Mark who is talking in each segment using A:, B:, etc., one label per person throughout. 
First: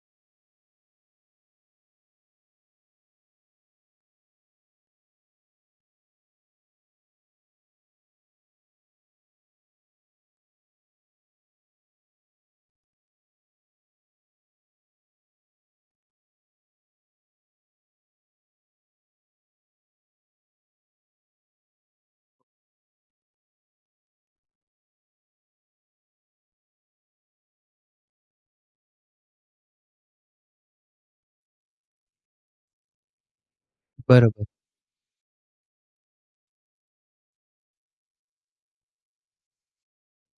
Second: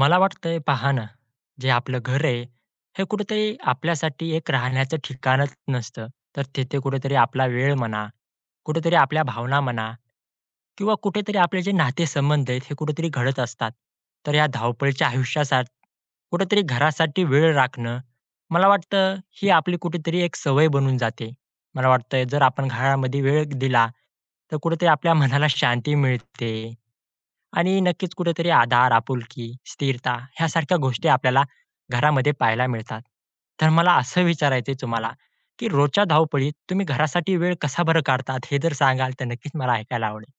A: मला वाटतंय पहा ना, जे आपलं घर आहे, हे कुठेतरी आपल्यासाठी एक राहण्याचं ठिकाणच नसतं. तर तिथे कुठेतरी आपला वेळ म्हणा, कुठेतरी आपल्या भावना म्हणा किंवा कुठेतरी आपले जे नातेसंबंध आहेत, हे कुठेतरी घडत असतात. तर या धावपळीच्या आयुष्यासात कुठेतरी घरासाठी वेळ राखणं, मला वाटतं ही आपली कुठेतरी एक सवय बनून जाते. मला वाटतंय जर आपण घरामध्ये वेळ दिला, तर कुठेतरी आपल्या मनाला शांती मिळते. आणि नक्कीच कुठेतरी आधार, आपुलकी, स्थिरता ह्यासारख्या गोष्टी आपल्याला घरामध्ये पाहायला मिळतात. तर मला असं
B: बरोबर.
A: विचारायचंय तुम्हाला, की रोजच्या धावपळीत तुम्ही घरासाठी वेळ कसा बरं काढतात? हे जर सांगाल तर नक्कीच मला ऐकायला आवडेल.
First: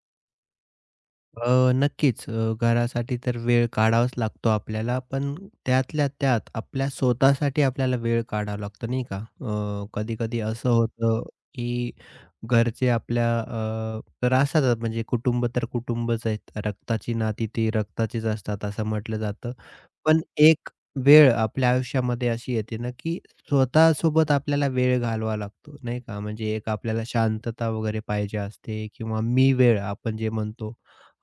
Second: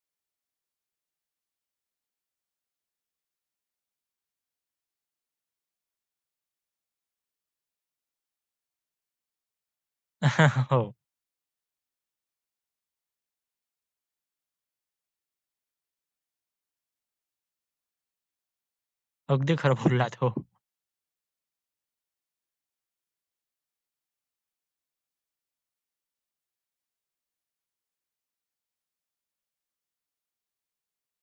B: नक्कीच घरासाठी तर वेळ काढावाच लागतो आपल्याला. पण त्यातल्या त्यात आपल्या स्वतःसाठी आपल्याला वेळ काढावा लागतो नाही का? कधी-कधी असं
A: हो.
B: होतं, की घरचे आपल्या तर असतातच म्हणजे कुटुंब तर कुटुंबच आहेत. रक्ताची नाती ती रक्ताचीच असतात असं म्हटलं जातं.
A: अगदी खरं बोललात.
B: पण
A: हो.
B: एक वेळ आपल्या आयुष्यामध्ये अशी येते ना, की स्वतःसोबत आपल्याला वेळ घालवावा लागतो, नाही का? म्हणजे एक आपल्याला शांतता वगैरे पाहिजे असते किंवा मी वेळ आपण जे म्हणतो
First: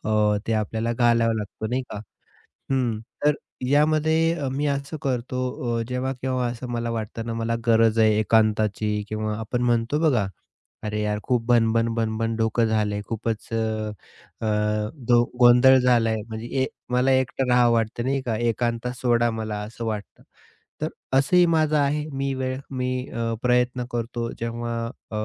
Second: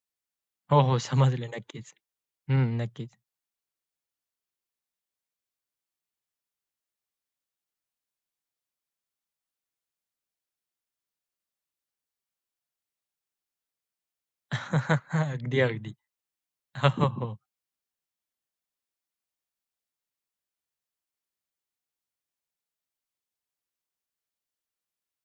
B: ते
A: हो,
B: आपल्याला
A: हो.
B: घालावं
A: समजले
B: लागतो, नाही
A: नक्कीच.
B: का?
A: हं,
B: हं.
A: नक्कीच.
B: तर यामध्ये मी असं करतो, जेव्हा-केव्हा असं मला वाटतं ना, मला गरज आहे एकांताची किंवा आपण म्हणतो बघा, "अरे यार, खूप भणभण डोकं झालंय, खूपच अ, अ, दो
A: अगदी,
B: गोंधळ
A: अगदी.
B: झालाय, म्हणजे ए
A: हो, हो,
B: मला
A: हो.
B: एकटं राहावं वाटतं नाही का, एकांतात सोडा मला," असं वाटतं. तर असंही माझं आहे. मी वेळ मी प्रयत्न करतो जेव्हा अ,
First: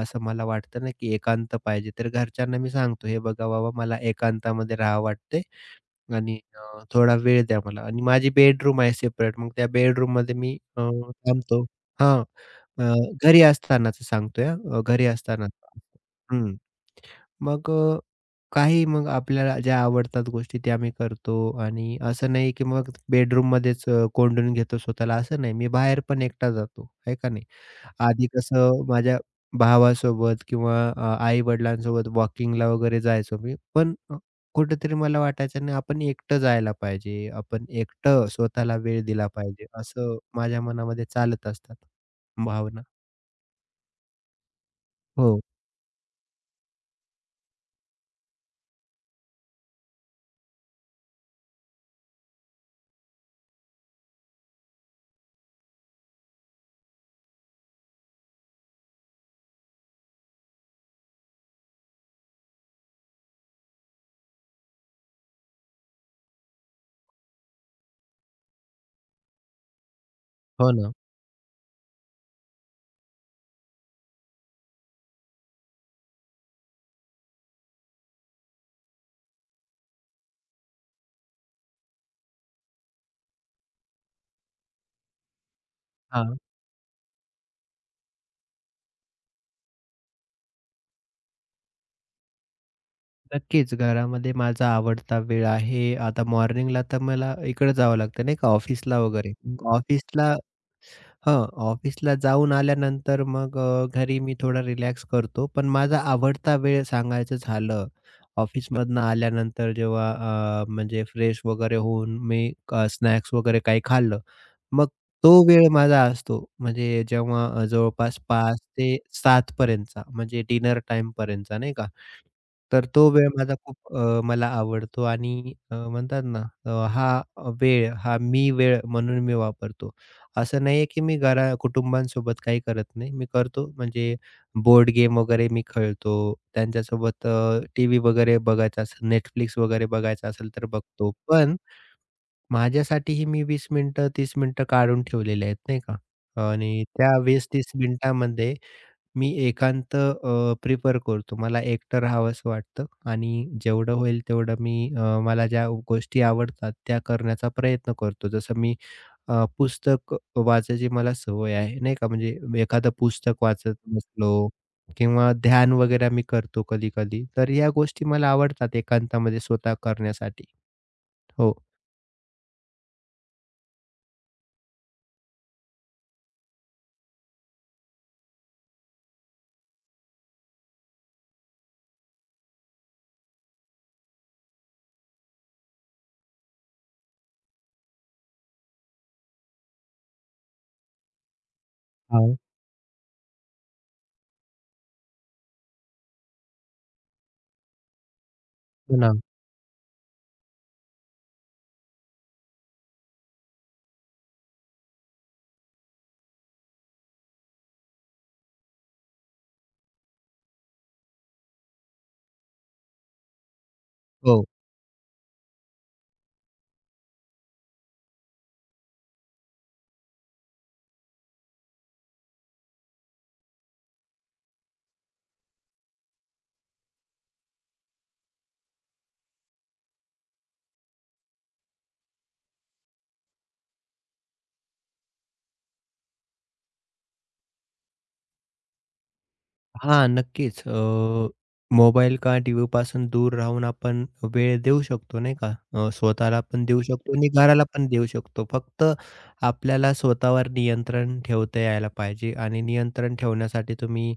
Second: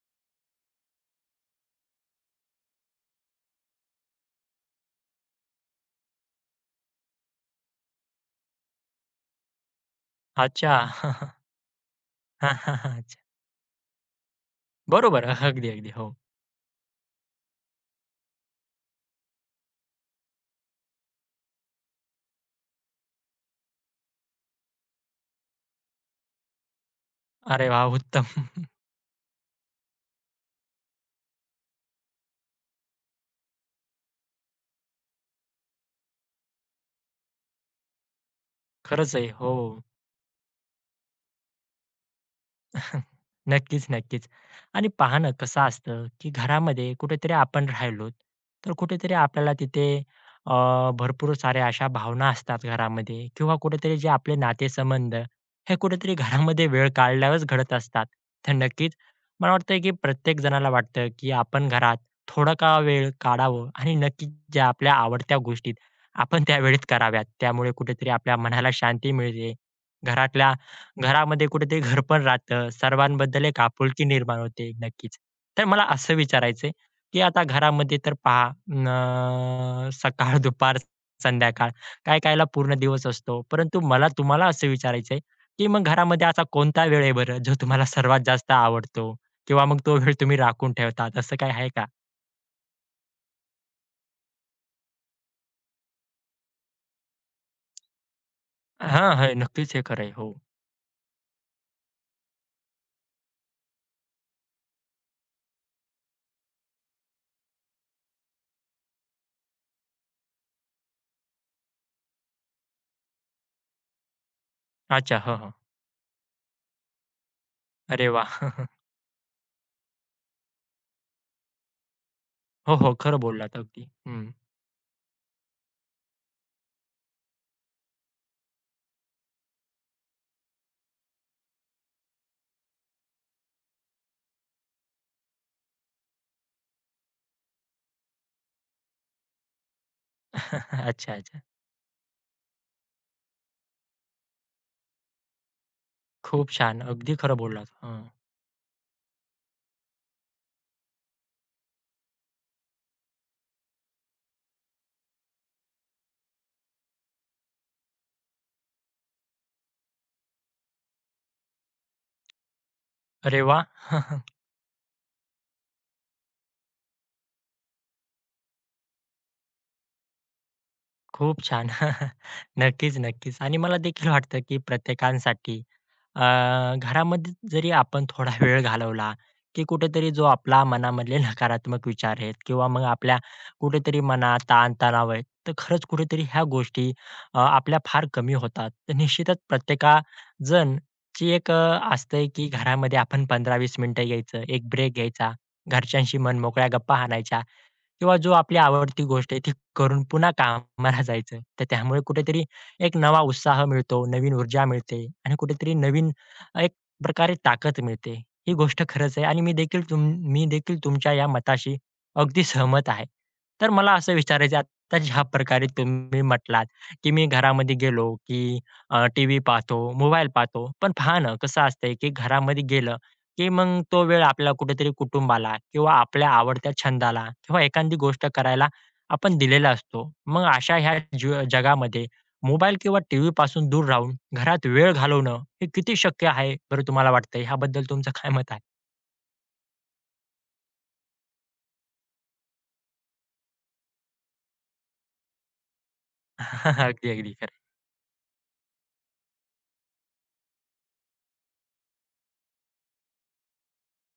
B: असं मला वाटतं ना, की एकांत पाहिजे, तर घरच्यांना मी सांगतो, "हे बघा बाबा, मला एकांतामध्ये राहावं वाटतंय. आणि थोडा वेळ द्या मला आणि माझी बेडरूम आहे सेपरेट. मग त्या बेडरूममध्ये मी
A: अच्छा.
B: थांबतो." हां. अ,
A: अच्छा.
B: घरी असतानाचं सांगतोय हां. घरी
A: बरोबर.
B: असताना.
A: अगदी, अगदी. हो.
B: हं. मग काही मग आपल्याला ज्या आवडतात गोष्टी त्या मी करतो आणि असं नाही की मग बेडरूममध्येच कोंडून घेतो स्वतःला असं नाही. मी बाहेर पण एकटा जातो, आहे का नाही?
A: अरे वाह! उत्तम.
B: आधी कसं माझ्या भावासोबत किंवा आई-वडिलांसोबत वॉकिंगला वगैरे जायचो मी. पण कुठेतरी मला वाटायचं नाही आपण एकटं जायला पाहिजे. आपण एकटं स्वतःला वेळ
A: खरंच
B: दिला
A: आहे. हो.
B: पाहिजे. असं माझ्या मनामध्ये चालत असतात भावना.
A: नक्कीच, नक्कीच. आणि पहा ना
B: हो,
A: कसं असतं, की घरामध्ये कुठेतरी आपण राहिलोत, तर कुठेतरी आपल्याला तिथे अ, भरपूर साऱ्या अशा भावना असतात घरामध्ये किंवा कुठेतरी जे आपले नातेसंबंध हे कुठेतरी घरामध्ये वेळ काढल्यावरच घडत असतात. तर नक्कीच मला वाटतं, की प्रत्येक जणाला वाटतं, की आपण घरात थोडा का वेळ काढावं आणि नक्कीच ज्या आपल्या आवडत्या गोष्टीत आपण त्यावेळेत कराव्यात. त्यामुळे कुठेतरी आपल्या मनाला शांती मिळते. घरातल्या
B: हो ना.
A: घरामध्ये कुठेतरी घर पण राहतं. सर्वांबद्दल एक आपुलकी निर्माण होते नक्कीच. तर मला असं विचारायचंय, की आता घरामध्ये तर पहा सकाळ, दुपार, संध्याकाळ काय कायला पूर्ण दिवस असतो. परंतु मला तुम्हाला असं विचारायचंय, की मग घरामध्ये
B: हां,
A: असा कोणता वेळ आहे बरं जो तुम्हाला सर्वात जास्त आवडतो? किंवा मग तो वेळ तुम्ही राखून ठेवतात असं काही आहे का?
B: नक्कीच घरामध्ये माझा आवडता वेळ आहे. आता मॉर्निंगला तर मला इकडे जावं लागतं नाही का ऑफिसला
A: हां, हां.
B: वगैरे.
A: नक्कीच हे खरं हो.
B: ऑफिसला हं, ऑफिसला जाऊन आल्यानंतर मग घरी मी थोडा रिलॅक्स करतो. पण माझा आवडता वेळ सांगायचं झालं, ऑफिसमधनं आल्यानंतर जेव्हा म्हणजे फ्रेश वगैरे होऊन मी स्नॅक्स वगैरे काही खाल्लं, मग
A: अच्छा.
B: तो
A: हां, हां.
B: वेळ माझा असतो. म्हणजे जेव्हा
A: अरे
B: जवळपास
A: वाह!
B: 5 ते 7 पर्यंतचा म्हणजे डिनर टाईमपर्यंतचा नाही का?
A: हो,
B: तर
A: हो.
B: तो
A: खरं
B: वेळ माझा
A: बोललात अगदी.
B: खूप
A: हं.
B: मला आवडतो आणि म्हणतात ना हा वेळ, हा मी वेळ म्हणून मी वापरतो. असं नाहीये की मी घरा कुटुंबांसोबत काही करत नाही. मी करतो म्हणजे बोर्ड गेम वगैरे मी खेळतो. त्यांच्यासोबत टीव्ही वगैरे बघायचा असेल, Netflix वगैरे बघायचा असेल तर बघतो.
A: अच्छा, अच्छा.
B: पण माझ्यासाठीही मी 20 मिनिटं, 30 मिनिटं काढून ठेवलेले आहेत नाही का.
A: खूप छान.
B: आणि त्या
A: अगदी खरं बोललात.
B: 20-30
A: हं.
B: मिनिटांमध्ये मी एकांत प्रिफर करतो. मला एकटं राहावसं वाटतं आणि जेवढं होईल तेवढं मी मला ज्या गोष्टी आवडतात त्या करण्याचा प्रयत्न करतो. जसं मी पुस्तक वाचायची मला सवय आहे, नाही का. म्हणजे एखादं
A: अरे
B: पुस्तक
A: वा,
B: वाचत बसलो किंवा ध्यान वगैरे मी करतो कधी-कधी. तर या गोष्टी मला आवडतात एकांतामध्ये स्वतः करण्यासाठी.
A: खूप
B: हो.
A: छान. नक्कीच, नक्कीच. आणि मला देखील वाटतं, की प्रत्येकासाठी अ, घरामध्ये जरी आपण थोडा वेळ घालवला, की कुठेतरी जो आपला मनामधले नकारात्मक विचार आहेत किंवा मग आपल्या कुठेतरी मनात ताण-तणाव आहे, तर खरंच कुठेतरी ह्या गोष्टी आपल्या फार कमी होतात. तर निश्चितच प्रत्येकाजण ची एक असतंय,
B: हां.
A: की घरामध्ये आपण 15-20 मिनिटं यायचं, एक ब्रेक घ्यायचा, घरच्यांशी मनमोकळ्या गप्पा हाणायच्या. किंवा जो आपली
B: हो
A: आवडती
B: ना.
A: गोष्ट आहे ती करून पुन्हा कामाला जायचं. तर त्यामुळे कुठेतरी एक नवा उत्साह मिळतो, नवीन ऊर्जा मिळते आणि कुठेतरी नवीन एक प्रकारे ताकद मिळते. ही गोष्ट खरंच आहे आणि मी देखील मी देखील तुमच्या या मताशी अगदी सहमत आहे. तर मला असं
B: हो.
A: विचारायचं आहे आता ज्या प्रकारे तुम्ही म्हटलात, की मी घरामध्ये गेलो, की टीव्ही पाहतो, मोबाईल पाहतो. पण पहा ना कसं असतंय, की घरामध्ये गेलं की मग तो वेळ आपल्याला कुठेतरी कुटुंबाला किंवा आपल्या आवडत्या छंदाला किंवा एखादी गोष्ट करायला आपण दिलेला असतो. मग अशा ह्या जगामध्ये मोबाईल किंवा टीव्ही पासून दूर राहून घरात वेळ घालवणं हे किती शक्य आहे बरं तुम्हाला वाटतंय? ह्याबद्दल तुमचं काय मत आहे?
B: हां, नक्कीच. मोबाईल किंवा टीव्हीपासून दूर राहून आपण वेळ देऊ शकतो नाही का? स्वतःला पण देऊ
A: अगदी,
B: शकतो आणि
A: अगदी खरं
B: घराला पण देऊ शकतो. फक्त आपल्याला स्वतःवर नियंत्रण ठेवता यायला पाहिजे आणि नियंत्रण ठेवण्यासाठी तुम्ही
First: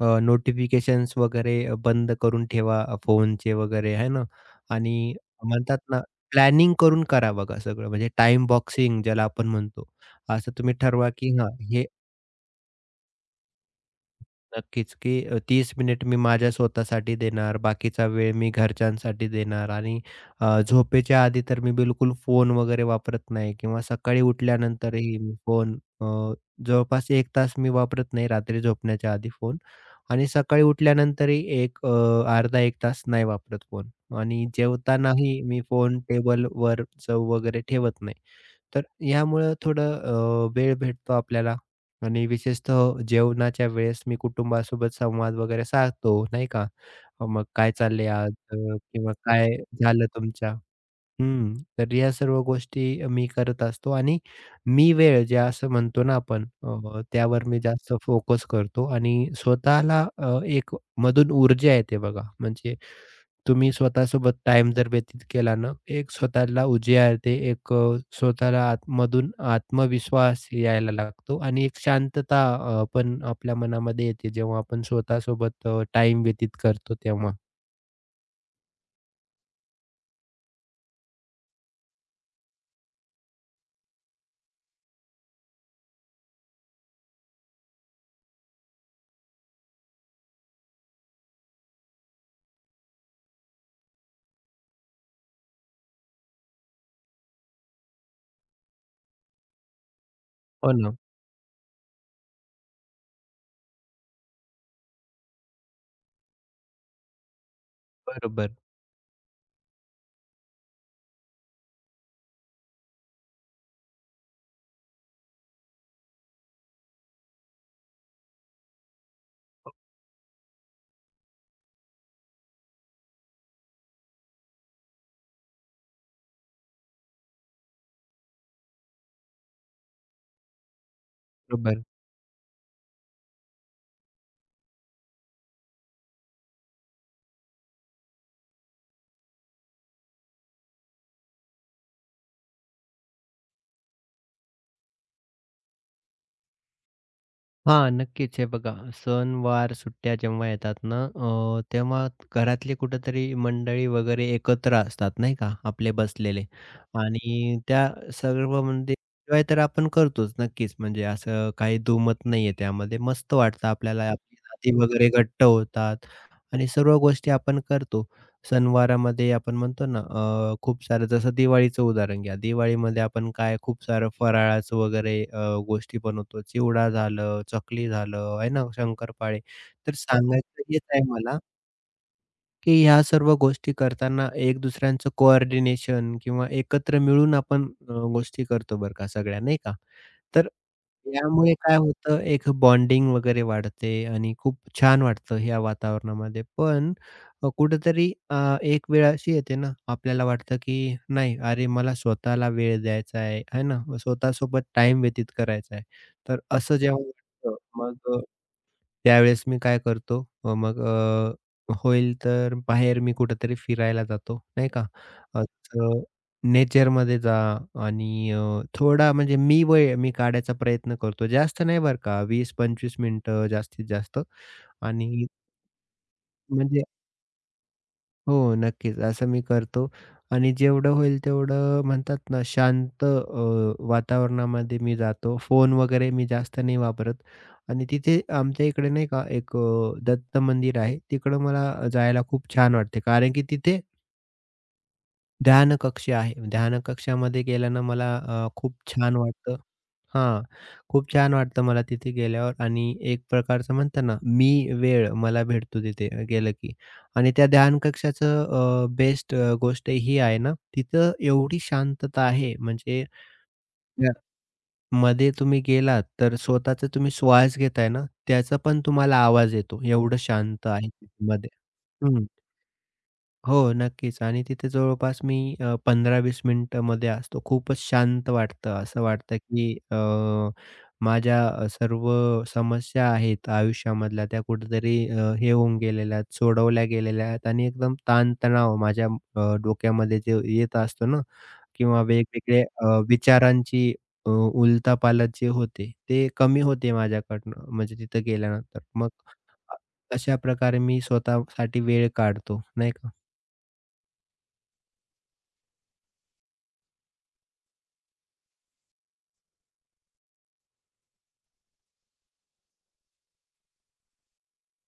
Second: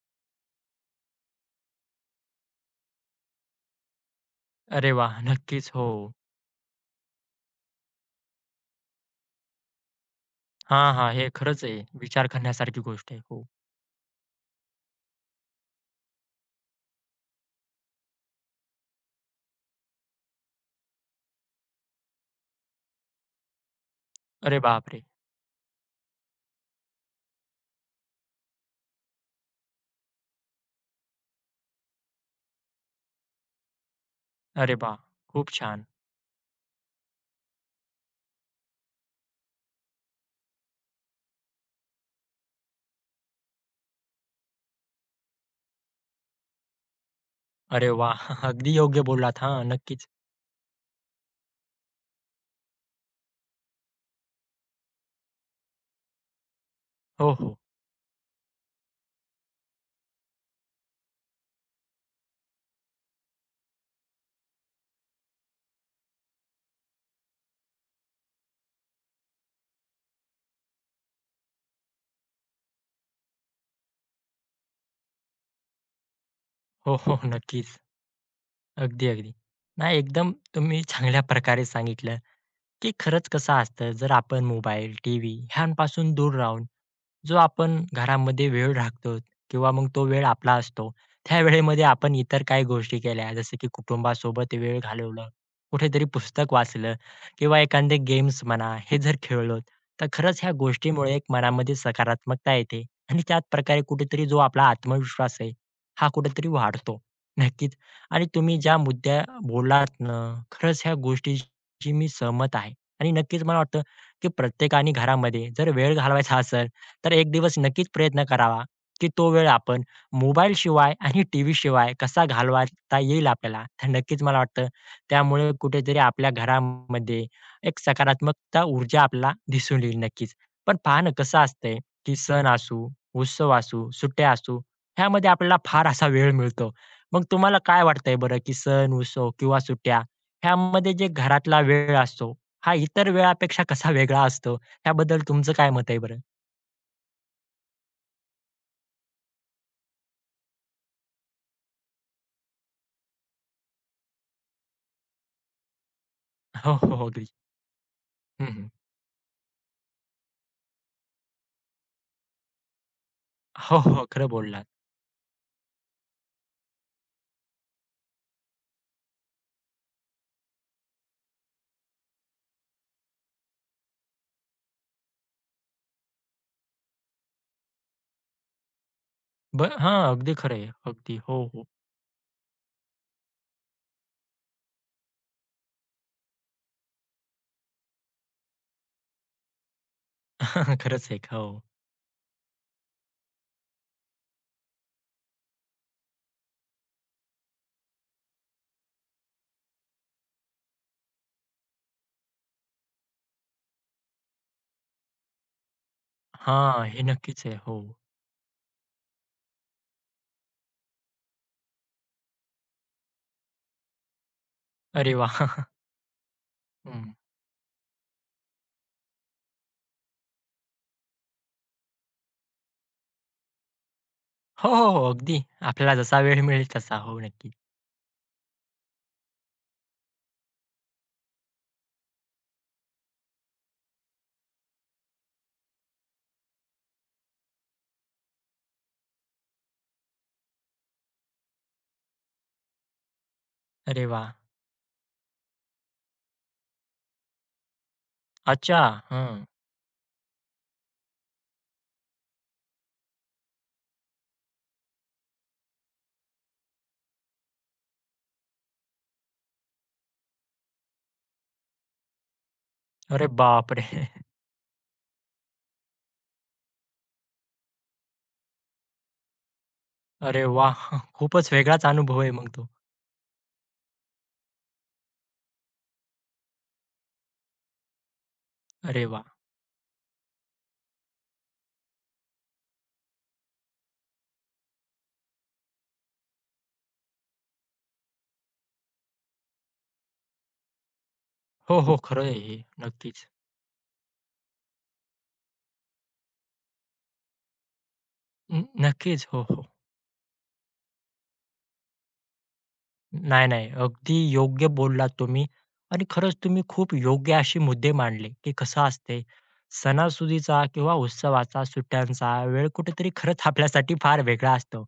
B: नोटिफिकेशन्स वगैरे बंद करून ठेवा, फोनचे वगैरे आहे ना?
A: अरे
B: आणि
A: वाह! नक्कीच.
B: म्हणतात
A: हो.
B: ना प्लॅनिंग करून करा बघा सगळं म्हणजे टाईम बॉक्सिंग ज्याला आपण म्हणतो. असं तुम्ही
A: हां, हां.
B: ठरवा,
A: हे
B: की हां,
A: खरंच आहे.
B: हे
A: विचार करण्यासारखी गोष्ट आहे. हो.
B: नक्कीच, की 30 मिनिट मी माझ्या स्वतःसाठी देणार, बाकीचा वेळ मी घरच्यांसाठी देणार आणि झोपेच्या आधी तर मी बिलकुल फोन वगैरे वापरत नाही किंवा सकाळी
A: अरे बापरे!
B: उठल्यानंतरही मी फोन अ, जवळपास 1 तास मी वापरत नाही रात्री झोपण्याच्या आधी फोन. आणि सकाळी उठल्यानंतरही एक अर्धा 1 तास नाही वापरत फोन आणि
A: अरे वाह!
B: जेवतानाही
A: खूप
B: मी
A: छान.
B: फोन टेबलवर चव वगैरे ठेवत नाही. तर ह्यामुळं थोडं वेळ भेटतो आपल्याला आणि विशेषतः जेवणाच्या वेळेस मी कुटुंबासोबत संवाद वगैरे साधतो, नाही का? मग काय
A: अरे
B: चाललंय
A: वाह!
B: आज?
A: अगदी योग्य
B: किंवा
A: बोललात.
B: काय
A: हां,
B: झालं
A: नक्कीच.
B: तुमच्या? हं, तर या सर्व गोष्टी मी करत असतो आणि मी वेळ जे असं म्हणतो ना आपण,
A: हो,
B: त्यावर
A: हो.
B: मी जास्त फोकस करतो आणि स्वतःला एक मधून ऊर्जा येते बघा. म्हणजे तुम्ही स्वतःसोबत टाइम जर व्यतीत केला ना, एक स्वतःला उजियार येते, एक स्वतःला आतमधून आत्मविश्वास यायला लागतो आणि एक शांतता पण आपल्या मनामध्ये येते, जेव्हा आपण स्वतःसोबत व्यतीत करतो
A: हो, हो.
B: तेव्हा.
A: नक्कीच. अगदी, अगदी. नाही एकदम तुम्ही चांगल्या प्रकारे सांगितलं, की खरंच कसं असतं जर आपण मोबाईल, टीव्ही ह्यांपासून दूर राहून जो आपण घरामध्ये वेळ राखतो किंवा मग तो वेळ आपला असतो. त्या वेळेमध्ये आपण इतर काही गोष्टी केल्या जसं की कुटुंबासोबत वेळ घालवलं, कुठेतरी पुस्तक वाचलं किंवा एखादे गेम्स म्हणा हे जर खेळलो तर खरंच ह्या
B: हो ना.
A: गोष्टीमुळे एक मनामध्ये सकारात्मकता येते आणि त्याच प्रकारे कुठेतरी जो आपला आत्मविश्वास आहे हा कुठेतरी वाढतो. नक्कीच आणि
B: बरोबर,
A: तुम्ही ज्या मुद्द्या बोललात ना खरंच ह्या गोष्टीशी मी सहमत आहे आणि नक्कीच मला वाटतं की प्रत्येकाने घरामध्ये जर वेळ घालवायचा असेल तर एक दिवस नक्कीच प्रयत्न करावा, की तो वेळ आपण मोबाईलशिवाय आणि टीव्हीशिवाय कसा घालवता येईल आपल्याला. तर नक्कीच मला वाटतं त्यामुळे कुठेतरी आपल्या घरामध्ये एक सकारात्मकता ऊर्जा आपल्याला दिसून येईल नक्कीच. पण पहा ना कसं असतंय,
B: बरोबर.
A: की सण असू, उत्सव असू, सुट्ट्या असू, ह्यामध्ये आपल्याला फार असा वेळ मिळतो. मग तुम्हाला काय वाटतंय बरं, की सण, उत्सव किंवा सुट्ट्या ह्यामध्ये जे घरातला वेळ असतो, हा इतर वेळापेक्षा कसा वेगळा असतो? ह्याबद्दल तुमचं काय मत आहे बरं?
B: हां, नक्कीच. हे बघा सण-वार, सुट्ट्या जेव्हा येतात ना, तेव्हा घरातली कुठेतरी मंडळी वगैरे एकत्र असतात नाही का, आपले बसलेले
A: हो, हो. हो, अगदी.
B: आणि त्या
A: हं,
B: सर्व
A: हं.
B: म्हणजे एन्जॉय तर आपण करतोच नक्कीच. म्हणजे असं काही दुमत नाहीये त्यामध्ये. मस्त वाटतं
A: हो, हो.
B: आपल्याला.
A: खरं
B: आपली
A: बोललात.
B: नाती वगैरे घट्ट होतात आणि सर्व गोष्टी आपण करतो. सणवारामध्ये आपण म्हणतो ना खूप सारं जसं दिवाळीचं उदाहरण घ्या. दिवाळीमध्ये आपण काय खूप सारं फराळाचं वगैरे गोष्टी बनवतो. चिवडा झालं, चकली झालं, आहे ना, शंकरपाळे. तर
A: हां, अगदी खरं
B: सांगायचं
A: आहे.
B: हेच आहे
A: अगदी.
B: मला
A: हो, हो.
B: की ह्या सर्व गोष्टी करताना एक दुसऱ्यांचं कोऑर्डिनेशन किंवा एकत्र मिळून आपण गोष्टी करतो बरं का सगळ्या, नाही का? तर
A: खरंच आहे. हो.
B: यामुळे काय होतं एक बॉन्डिंग वगैरे वाढते आणि खूप छान वाटतं ह्या वातावरणामध्ये. पण अ, कुठेतरी अ, एक वेळ अशी येते ना, आपल्याला वाटतं की नाही अरे मला स्वतःला वेळ द्यायचा आहे, आहे ना? स्वतःसोबत टाईम व्यतीत करायचा आहे. तर असं
A: हां, हे
B: जेव्हा
A: नक्कीच आहे.
B: वाटतं
A: हो.
B: मग त्यावेळेस मी काय करतो, होईल तर बाहेर मी कुठेतरी फिरायला जातो, नाही का.
A: अरे वाह!
B: असं
A: हं.
B: नेचरमध्ये जा आणि थोडा म्हणजे मी वेळ मी काढायचा प्रयत्न करतो. जास्त नाही बरं का, 20-25 मिनिटं जास्तीत जास्त
A: हो, हो, हो.
B: आणि
A: अगदी. आपल्याला जसा वेळ मिळेल
B: म्हणजे
A: तसा. हो, नक्की.
B: हो, नक्कीच. असं मी करतो आणि जेवढं होईल तेवढं म्हणतात ना शांत वातावरणामध्ये मी जातो. फोन वगैरे मी जास्त नाही वापरत आणि तिथे आमच्या इकडे नाही का एक दत्त मंदिर आहे. तिकडं मला जायला खूप छान वाटते कारण की तिथे
A: अरे वाह!
B: ध्यान कक्ष आहे. ध्यान कक्षामध्ये गेल्यानं मला खूप
A: अच्छा.
B: छान
A: हं.
B: वाटतं. हां, खूप छान वाटतं मला तिथे गेल्यावर आणि एक प्रकारचं म्हणतात ना, मी वेळ मला भेटतो तिथे गेलं की. आणि त्या ध्यान कक्षाचं बेस्ट गोष्ट ही आहे ना, तिथं एवढी शांतता आहे म्हणजे
A: अरे बापरे!
B: त्या मध्ये तुम्ही गेलात तर स्वतःचा तुम्ही श्वास घेताय ना, त्याचा पण तुम्हाला आवाज येतो. एवढं
A: अरे
B: शांत
A: वाह!
B: आहे तिथमध्ये.
A: खूपच वेगळाच अनुभव
B: हं.
A: आहे मग तो.
B: हो, नक्कीच. आणि तिथे जवळपास मी 15-20 मिनिटामध्ये असतो. खूपच शांत वाटतं. असं
A: अरे वाह!
B: वाटतं, की माझ्या सर्व समस्या आहेत आयुष्यामधल्या त्या कुठेतरी हे होऊन गेलेल्या आहेत, सोडवल्या गेलेल्या आहेत आणि एकदम ताणतणाव माझ्या डोक्यामध्ये जे येत असतो ना
A: हो, हो.
B: किंवा
A: खरं आहे हे.
B: वेगवेगळे
A: नक्कीच.
B: विचारांची उलथापालथ जे होते, ते कमी होते माझ्याकडनं म्हणजे तिथं गेल्यानंतर. मग
A: नक्कीच. हो, हो.
B: अ, अशा प्रकारे मी स्वतःसाठी वेळ काढतो, नाही का?
A: नाही, नाही. अगदी योग्य बोललात तुम्ही आणि खरंच तुम्ही खूप योग्य असे मुद्दे मांडले, की कसं असते सणासुदीचा किंवा उत्सवाचा, सुट्ट्यांचा वेळ कुठेतरी खरंच आपल्यासाठी फार वेगळा असतो.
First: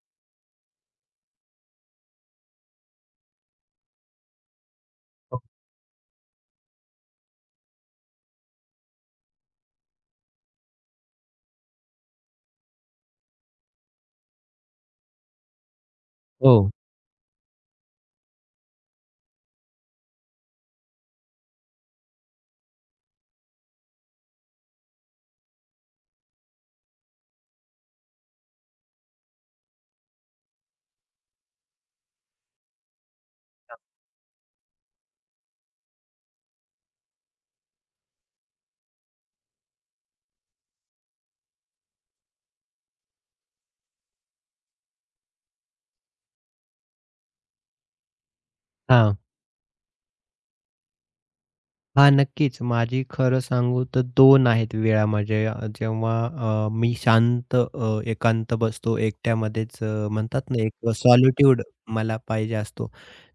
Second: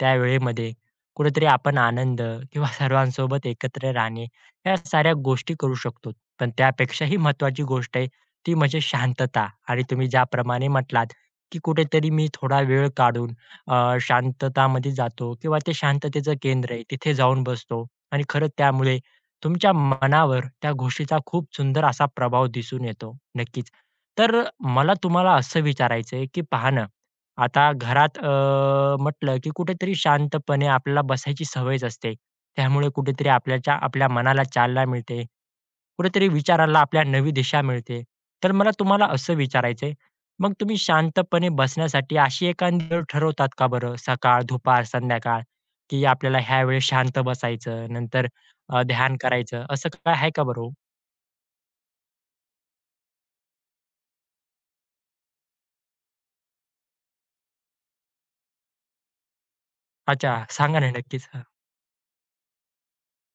A: त्या वेळेमध्ये कुठेतरी आपण आनंद किंवा सर्वांसोबत एकत्र राहणे, ह्या साऱ्या गोष्टी करू शकतो. पण त्यापेक्षाही महत्त्वाची गोष्ट आहे ती म्हणजे शांतता आणि तुम्ही ज्याप्रमाणे म्हटलात, की कुठेतरी मी थोडा वेळ काढून शांततामध्ये जातो किंवा ते शांततेचं
B: हो.
A: केंद्र आहे तिथे जाऊन बसतो आणि खरंच त्यामुळे तुमच्या मनावर त्या गोष्टीचा खूप सुंदर असा प्रभाव दिसून येतो. नक्कीच. तर मला तुम्हाला असं विचारायचं आहे, की पहा ना, आता घरात म्हटलं की कुठेतरी शांतपणे आपल्याला बसायची सवयच असते. त्यामुळे कुठेतरी आपल्याच्या आपल्या मनाला चालना मिळते. कुठेतरी विचाराला आपल्या नवी दिशा मिळते. तर मला तुम्हाला असं विचारायचं मग तुम्ही शांतपणे बसण्यासाठी अशी एखादी वेळ ठरवतात का बरं? सकाळ, दुपार, संध्याकाळ, की आपल्याला ह्या वेळेस शांत बसायचं, नंतर ध्यान
B: हां.
A: करायचं, असं काय आहे का बरं हो?
B: हां, नक्कीच. माझी खरं सांगू तर 2 आहेत वेळा म्हणजे मी शांत एकांत बसतो एकट्यामध्येच,
A: अच्छा,
B: म्हणतात ना,
A: सांगा
B: एक
A: ना नक्कीच. हां.
B: सॉलिट्यूड मला पाहिजे असतो.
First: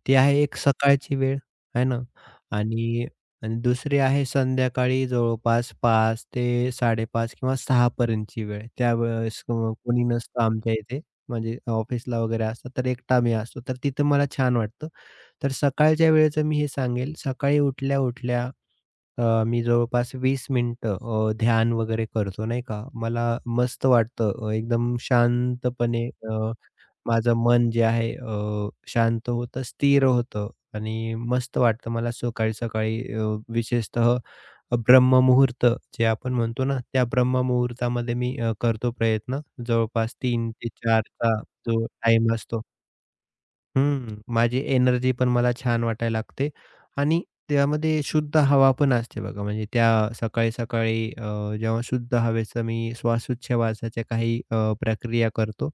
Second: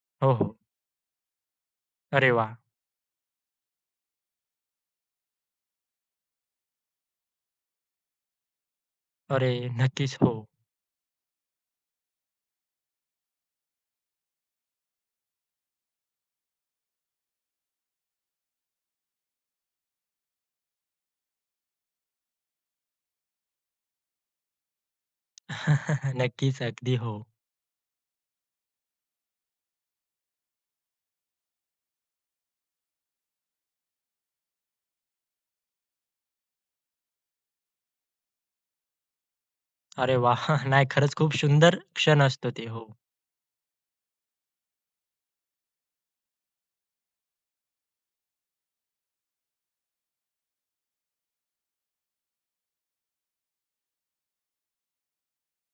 B: ती
A: हो,
B: आहे
A: हो.
B: एक सकाळची वेळ आहे ना.
A: अरे वा,
B: आणि आणि दुसरी आहे संध्याकाळी जवळपास 5 ते 5:30 किंवा 6 पर्यंतची वेळ. त्यावेळेस
A: अरे
B: कोणी
A: नक्कीच, हो.
B: नसतं आमच्या इथे म्हणजे ऑफिसला वगैरे असतं, तर एकटा मी असतो. तर तिथं मला छान वाटतं. तर सकाळच्या वेळेचं मी हे सांगेल, सकाळी उठल्या-उठल्या मी जवळपास 20 मिनिटं ध्यान वगैरे करतो नाही का. मला मस्त वाटतं एकदम शांतपणे, अ,
A: नक्कीच, अगदी हो.
B: माझं मन जे आहे शांत होतं, स्थिर होतं आणि मस्त वाटतं मला सकाळी-सकाळी, विशेषतः ब्रह्ममुहूर्त जे आपण म्हणतो ना, त्या ब्रह्ममुहूर्तामध्ये मी करतो प्रयत्न. जवळपास
A: अरे वा,
B: 3 ते
A: नाही
B: 4
A: खरंच खूप सुंदर
B: जो
A: क्षण
B: टाईम
A: असतो
B: असतो.
A: ते. हो.
B: हं, माझी एनर्जी पण मला छान वाटायला लागते आणि त्यामध्ये शुद्ध हवा पण असते बघा. म्हणजे त्या सकाळी-सकाळी, जेव्हा शुद्ध हवेचं मी श्वासोच्छवासाच्या काही प्रक्रिया करतो.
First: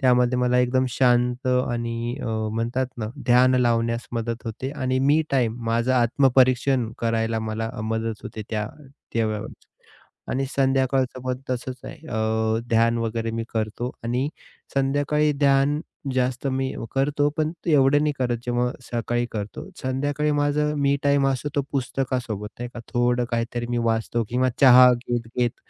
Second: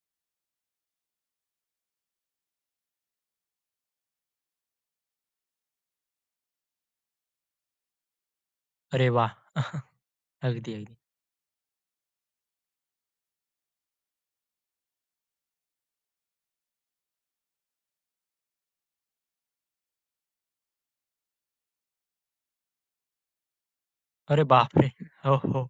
B: त्यामध्ये मला एकदम शांत आणि, म्हणतात ना, ध्यान लावण्यास मदत होते आणि मी टाईम माझं आत्मपरीक्षण करायला मला मदत होते त्या
A: अरे
B: त्या
A: वाह!
B: वेळेस. आणि
A: अगदी, अगदी.
B: संध्याकाळचं पण तसंच आहे. ध्यान वगैरे मी करतो आणि संध्याकाळी ध्यान जास्त मी करतो, पण एवढं नाही करत जेव्हा सकाळी करतो. संध्याकाळी माझा मी टाईम असतो तो पुस्तकासोबत नाही का. थोडं काहीतरी मी वाचतो
A: अरे
B: किंवा
A: बापरे!
B: चहा
A: हो,
B: घेत-घेत,
A: हो.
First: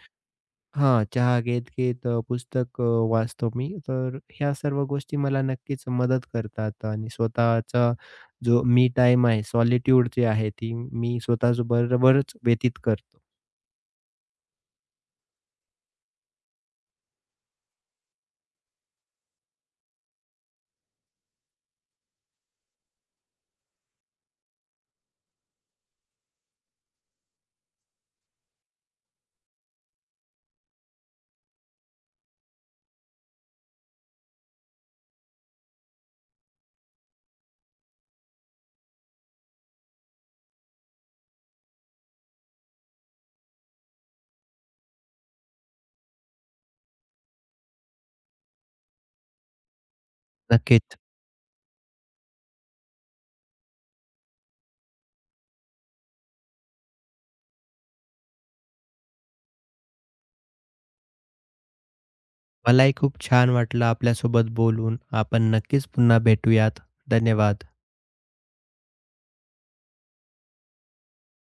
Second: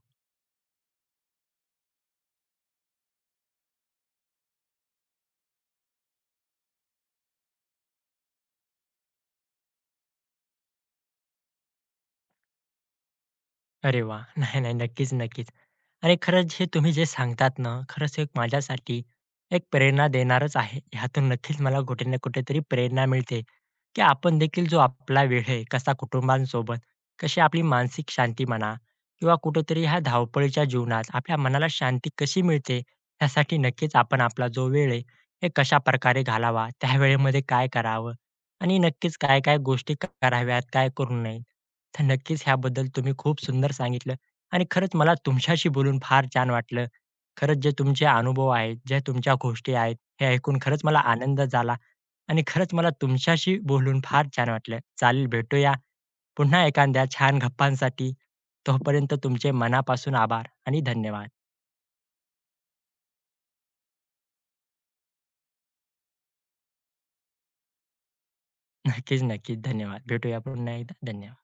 B: हां, चहा घेत-घेत, वाचतो मी. तर ह्या सर्व गोष्टी मला नक्कीच मदत करतात आणि स्वतःचा जो मी टाईम आहे, सॉलिट्यूड जी आहे ती मी स्वतः बरोबरच व्यतीत करतो.
A: अरे वा, नाही, नाही. नक्कीच, नक्कीच. आणि खरंच हे तुम्ही जे सांगतात ना, खरंच एक माझ्यासाठी एक प्रेरणा देणारच आहे. ह्यातून नक्कीच मला कुठे ना कुठेतरी प्रेरणा मिळते, की आपण देखील जो आपला वेळ आहे कसा कुटुंबांसोबत, कशी आपली मानसिक शांती म्हणा किंवा कुठेतरी ह्या धावपळीच्या जीवनात आपल्या मनाला शांती कशी मिळते, यासाठी नक्कीच आपण आपला जो वेळ आहे, हे कशाप्रकारे घालावा, त्या वेळेमध्ये काय करावं आणि नक्कीच काय-काय गोष्टी कराव्यात, काय करू नये. तर नक्कीच ह्याबद्दल तुम्ही खूप सुंदर सांगितलं आणि खरंच मला तुमच्याशी बोलून फार छान वाटलं. खरंच जे तुमचे अनुभव आहेत, ज्या तुमच्या गोष्टी आहेत, हे ऐकून खरंच
B: नक्कीच.
A: मला आनंद झाला आणि खरंच मला तुमच्याशी बोलून फार छान वाटलं. चालेल, भेटूया पुन्हा एखाद्या छान गप्पांसाठी. तोपर्यंत तुमचे मनापासून आभार आणि धन्यवाद.
B: मलाही खूप छान वाटलं आपल्यासोबत बोलून. आपण नक्कीच पुन्हा भेटूयात. धन्यवाद.
A: नक्कीच, नक्कीच. धन्यवाद. भेटूया पुन्हा एकदा. धन्यवाद.